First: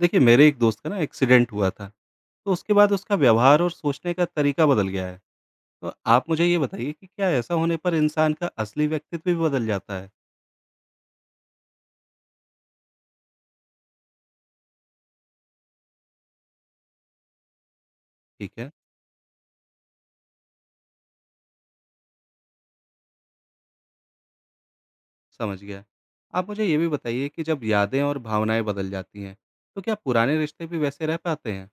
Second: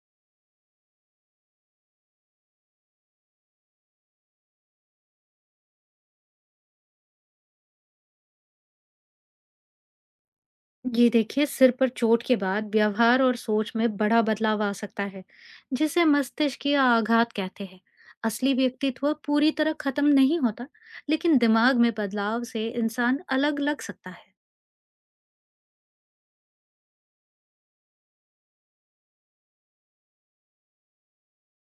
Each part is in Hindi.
देखिए मेरे एक दोस्त का ना एक्सीडेंट हुआ था। तो उसके बाद उसका व्यवहार और सोचने का तरीका बदल गया है। तो आप मुझे ये बताइए कि क्या ऐसा होने पर इंसान का असली व्यक्तित्व भी बदल जाता है? ये देखिए, सिर पर चोट के बाद व्यवहार और सोच में बड़ा बदलाव आ सकता है जिसे मस्तिष्कीय आघात कहते हैं। ठीक असली है, व्यक्तित्व पूरी तरह खत्म नहीं होता लेकिन दिमाग में बदलाव से इंसान अलग लग सकता है। समझ गया। आप मुझे ये भी बताइए कि जब यादें और भावनाएं बदल जाती हैं, तो क्या पुराने रिश्ते भी वैसे रह पाते हैं?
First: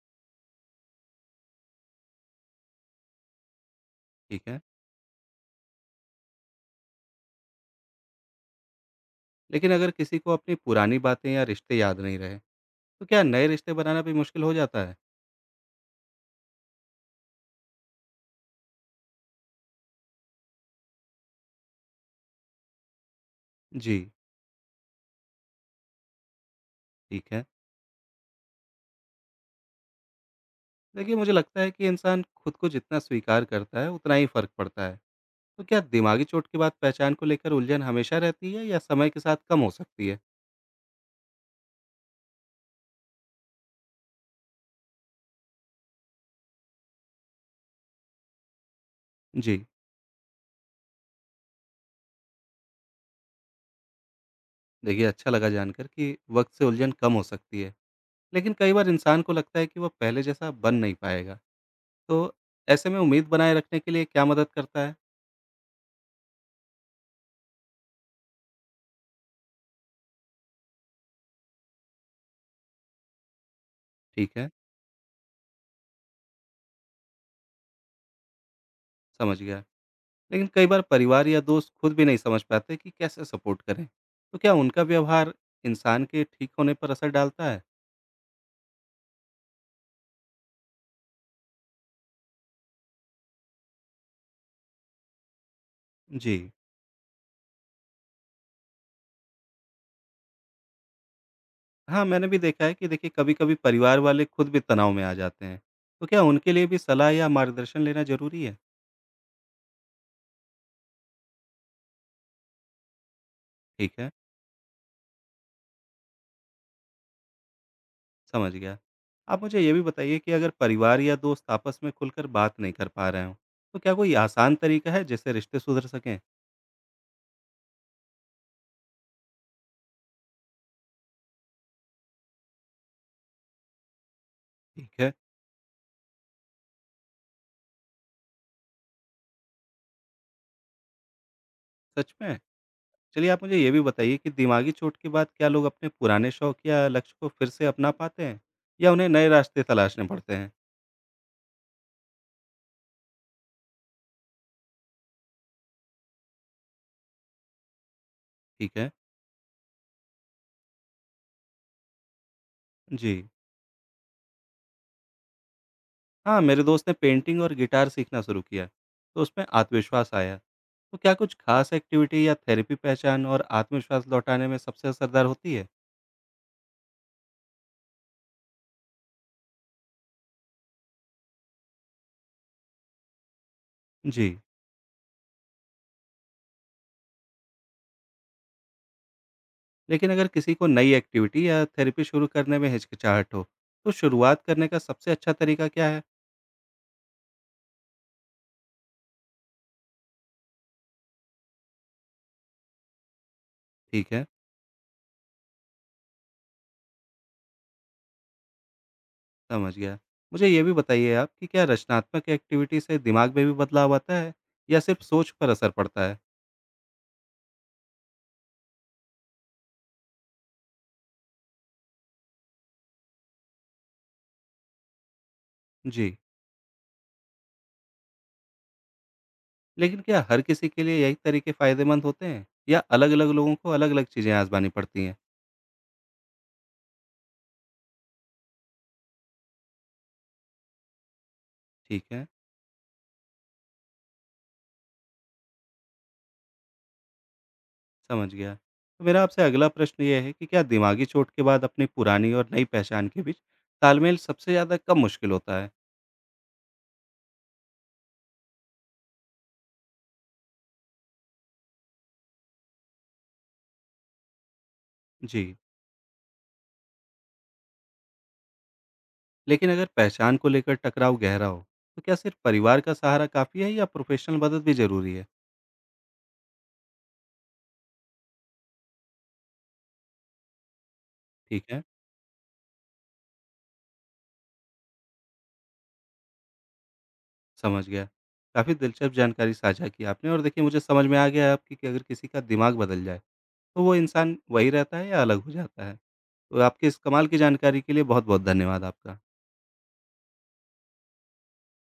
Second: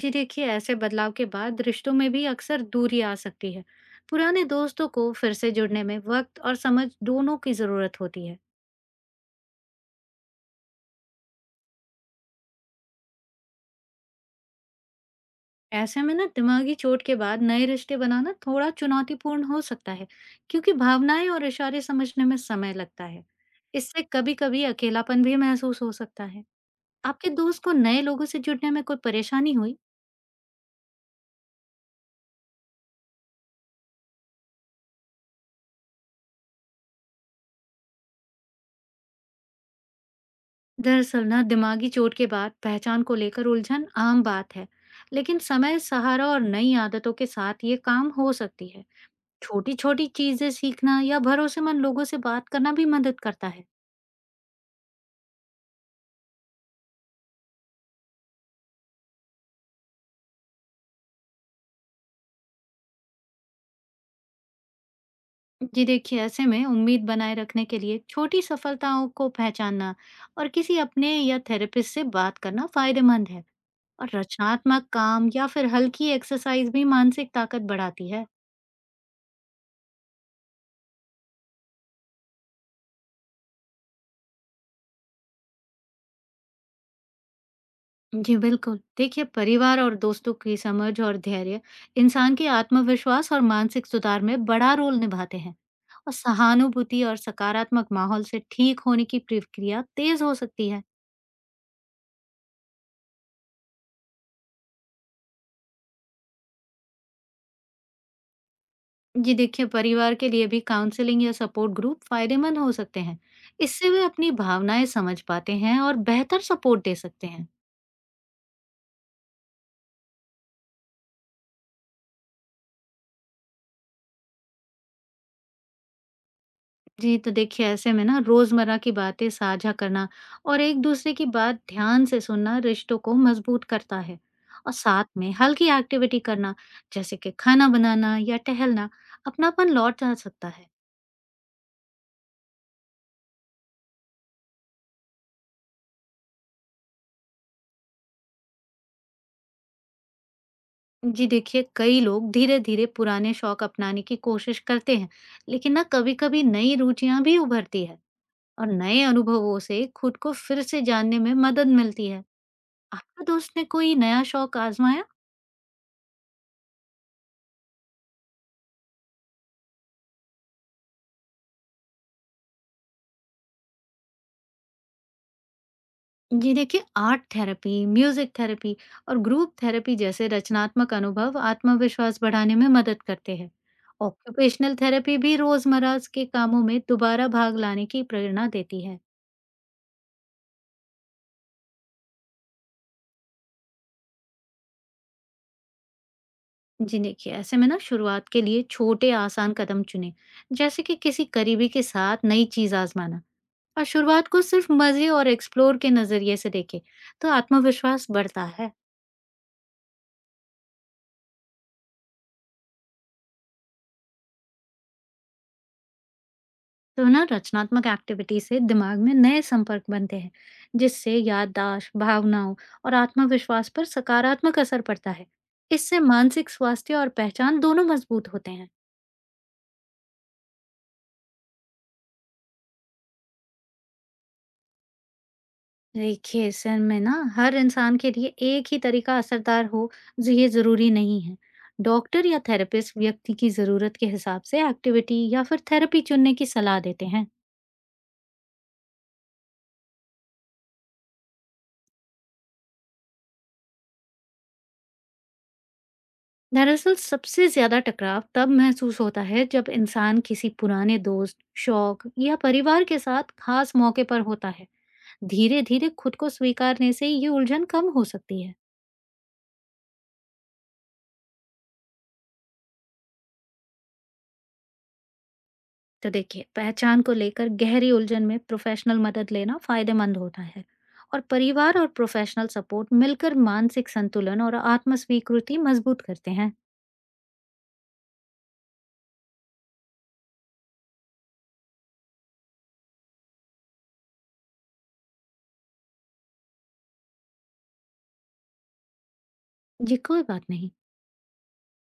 जी देखिए, ऐसे बदलाव के बाद रिश्तों में भी अक्सर दूरी आ सकती है। पुराने ठीक है, दोस्तों को फिर से जुड़ने में वक्त और समझ दोनों की जरूरत होती है। लेकिन अगर किसी को अपनी पुरानी बातें या रिश्ते याद नहीं रहे, तो क्या नए रिश्ते बनाना भी मुश्किल हो जाता है? ऐसे में ना दिमागी चोट के बाद नए रिश्ते बनाना थोड़ा चुनौतीपूर्ण हो सकता है क्योंकि भावनाएं और इशारे समझने में समय लगता है। जी। इससे कभी कभी अकेलापन भी महसूस हो सकता है। आपके ठीक है, दोस्त को नए लोगों से जुड़ने में कोई परेशानी हुई? देखिए मुझे लगता है कि इंसान खुद को जितना स्वीकार करता है उतना ही फर्क पड़ता है। तो क्या दिमागी चोट के बाद पहचान को लेकर उलझन हमेशा रहती है या समय के साथ कम हो सकती है? दरअसल ना दिमागी चोट के बाद पहचान को लेकर उलझन आम बात है, लेकिन समय, सहारा और नई आदतों के साथ ये काम हो सकती है। जी, छोटी छोटी चीजें सीखना या भरोसेमंद लोगों से बात करना भी मदद करता है। देखिए अच्छा लगा जानकर कि वक्त से उलझन कम हो सकती है, लेकिन कई बार इंसान को लगता है कि वह पहले जैसा बन नहीं पाएगा। तो ऐसे में उम्मीद बनाए रखने के लिए क्या मदद करता है? जी देखिए, ऐसे में उम्मीद बनाए रखने के लिए छोटी सफलताओं को पहचानना और किसी अपने या थेरेपिस्ट से बात करना फायदेमंद है। और ठीक है, रचनात्मक काम या फिर हल्की एक्सरसाइज भी मानसिक ताकत बढ़ाती है। समझ गया। लेकिन कई बार परिवार या दोस्त खुद भी नहीं समझ पाते कि कैसे सपोर्ट करें। तो क्या उनका व्यवहार इंसान के ठीक होने पर असर डालता है? जी बिल्कुल, देखिए परिवार और दोस्तों की समझ और धैर्य इंसान के आत्मविश्वास और मानसिक सुधार में बड़ा रोल निभाते हैं। और जी। सहानुभूति और सकारात्मक माहौल से ठीक होने की प्रक्रिया तेज हो सकती है। हाँ, मैंने भी देखा है कि देखिए कभी-कभी परिवार वाले खुद भी तनाव में आ जाते हैं। तो क्या उनके लिए भी सलाह या मार्गदर्शन लेना ज़रूरी है? जी देखिए, परिवार के लिए भी काउंसलिंग या सपोर्ट ग्रुप फायदेमंद हो सकते हैं। इससे ठीक वे है, अपनी भावनाएं समझ पाते हैं और बेहतर सपोर्ट दे सकते हैं। समझ गया। आप मुझे ये भी बताइए कि अगर परिवार या दोस्त आपस में खुलकर बात नहीं कर पा रहे हों, तो क्या कोई आसान तरीका है जिससे रिश्ते सुधर सकें? जी तो देखिए, ऐसे में ना रोजमर्रा की बातें साझा करना और एक दूसरे की बात ध्यान से सुनना रिश्तों को मजबूत करता है। और ठीक साथ है, में हल्की एक्टिविटी करना, जैसे कि खाना बनाना या टहलना, अपनापन लौट जा सकता है। सच में? चलिए आप मुझे ये भी बताइए कि दिमागी चोट के बाद क्या लोग अपने पुराने शौक या लक्ष्य को फिर से अपना पाते हैं या उन्हें नए रास्ते तलाशने पड़ते हैं? जी देखिए, कई लोग धीरे धीरे पुराने शौक अपनाने की कोशिश करते हैं, लेकिन ना कभी कभी नई रुचियां भी उभरती है। और ठीक है, नए अनुभवों से खुद को फिर से जानने में मदद मिलती है। जी। आपके दोस्त ने कोई नया शौक आजमाया? हाँ, मेरे दोस्त ने पेंटिंग और गिटार सीखना शुरू किया, तो उसमें आत्मविश्वास आया। तो क्या कुछ खास एक्टिविटी या थेरेपी पहचान और आत्मविश्वास लौटाने में सबसे असरदार होती है? जी देखिए, आर्ट थेरेपी, म्यूजिक थेरेपी और ग्रुप थेरेपी जैसे रचनात्मक अनुभव आत्मविश्वास बढ़ाने में मदद करते हैं। जी। ऑक्यूपेशनल थेरेपी भी रोजमर्रा के कामों में दोबारा भाग लाने की प्रेरणा देती है। लेकिन अगर किसी को नई एक्टिविटी या थेरेपी शुरू करने में हिचकिचाहट हो, तो शुरुआत करने का सबसे अच्छा तरीका क्या है? जी देखिए, ऐसे में ना शुरुआत के लिए छोटे आसान कदम चुने, जैसे कि किसी करीबी के साथ नई चीज आजमाना, और ठीक है, शुरुआत को सिर्फ मजे और एक्सप्लोर के नजरिए से देखे तो आत्मविश्वास बढ़ता है। समझ गया। मुझे ये भी बताइए आप कि क्या रचनात्मक एक्टिविटी से दिमाग में भी बदलाव आता है या सिर्फ सोच पर असर पड़ता है? तो ना रचनात्मक एक्टिविटी से दिमाग में नए संपर्क बनते हैं जिससे याददाश्त, भावनाओं और आत्मविश्वास पर सकारात्मक असर पड़ता है। इससे जी। मानसिक स्वास्थ्य और पहचान दोनों मजबूत होते हैं। लेकिन क्या हर किसी के लिए यही तरीके फ़ायदेमंद होते हैं या अलग-अलग लोगों को अलग-अलग चीज़ें आज़मानी पड़ती हैं? देखिए सर, में ना हर इंसान के लिए एक ही तरीका असरदार हो ये जरूरी नहीं है। ठीक है, डॉक्टर या थेरेपिस्ट व्यक्ति की जरूरत के हिसाब से एक्टिविटी या फिर थेरेपी चुनने की सलाह देते हैं। समझ गया। तो मेरा आपसे अगला प्रश्न ये है कि क्या दिमागी चोट के बाद अपनी पुरानी और नई पहचान के बीच तालमेल सबसे ज़्यादा कब मुश्किल होता है? दरअसल सबसे ज्यादा टकराव तब महसूस होता है जब इंसान किसी पुराने दोस्त, शौक या परिवार के साथ खास मौके पर होता है। जी, धीरे धीरे खुद को स्वीकारने से ये उलझन कम हो सकती है। लेकिन अगर पहचान को लेकर टकराव गहरा हो, तो क्या सिर्फ़ परिवार का सहारा काफ़ी है या प्रोफ़ेशनल मदद भी ज़रूरी है? तो देखिए, पहचान को लेकर गहरी उलझन में प्रोफेशनल मदद लेना फायदेमंद होता है। और ठीक परिवार है, और प्रोफेशनल सपोर्ट मिलकर मानसिक संतुलन और आत्म स्वीकृति मजबूत करते हैं। समझ गया। काफ़ी दिलचस्प जानकारी साझा की आपने और देखिए मुझे समझ में आ गया है आपकी कि अगर किसी का दिमाग बदल जाए, तो वो इंसान वही रहता है या अलग हो जाता है। तो आपके इस कमाल की जानकारी के लिए बहुत-बहुत धन्यवाद आपका। जी, कोई बात नहीं।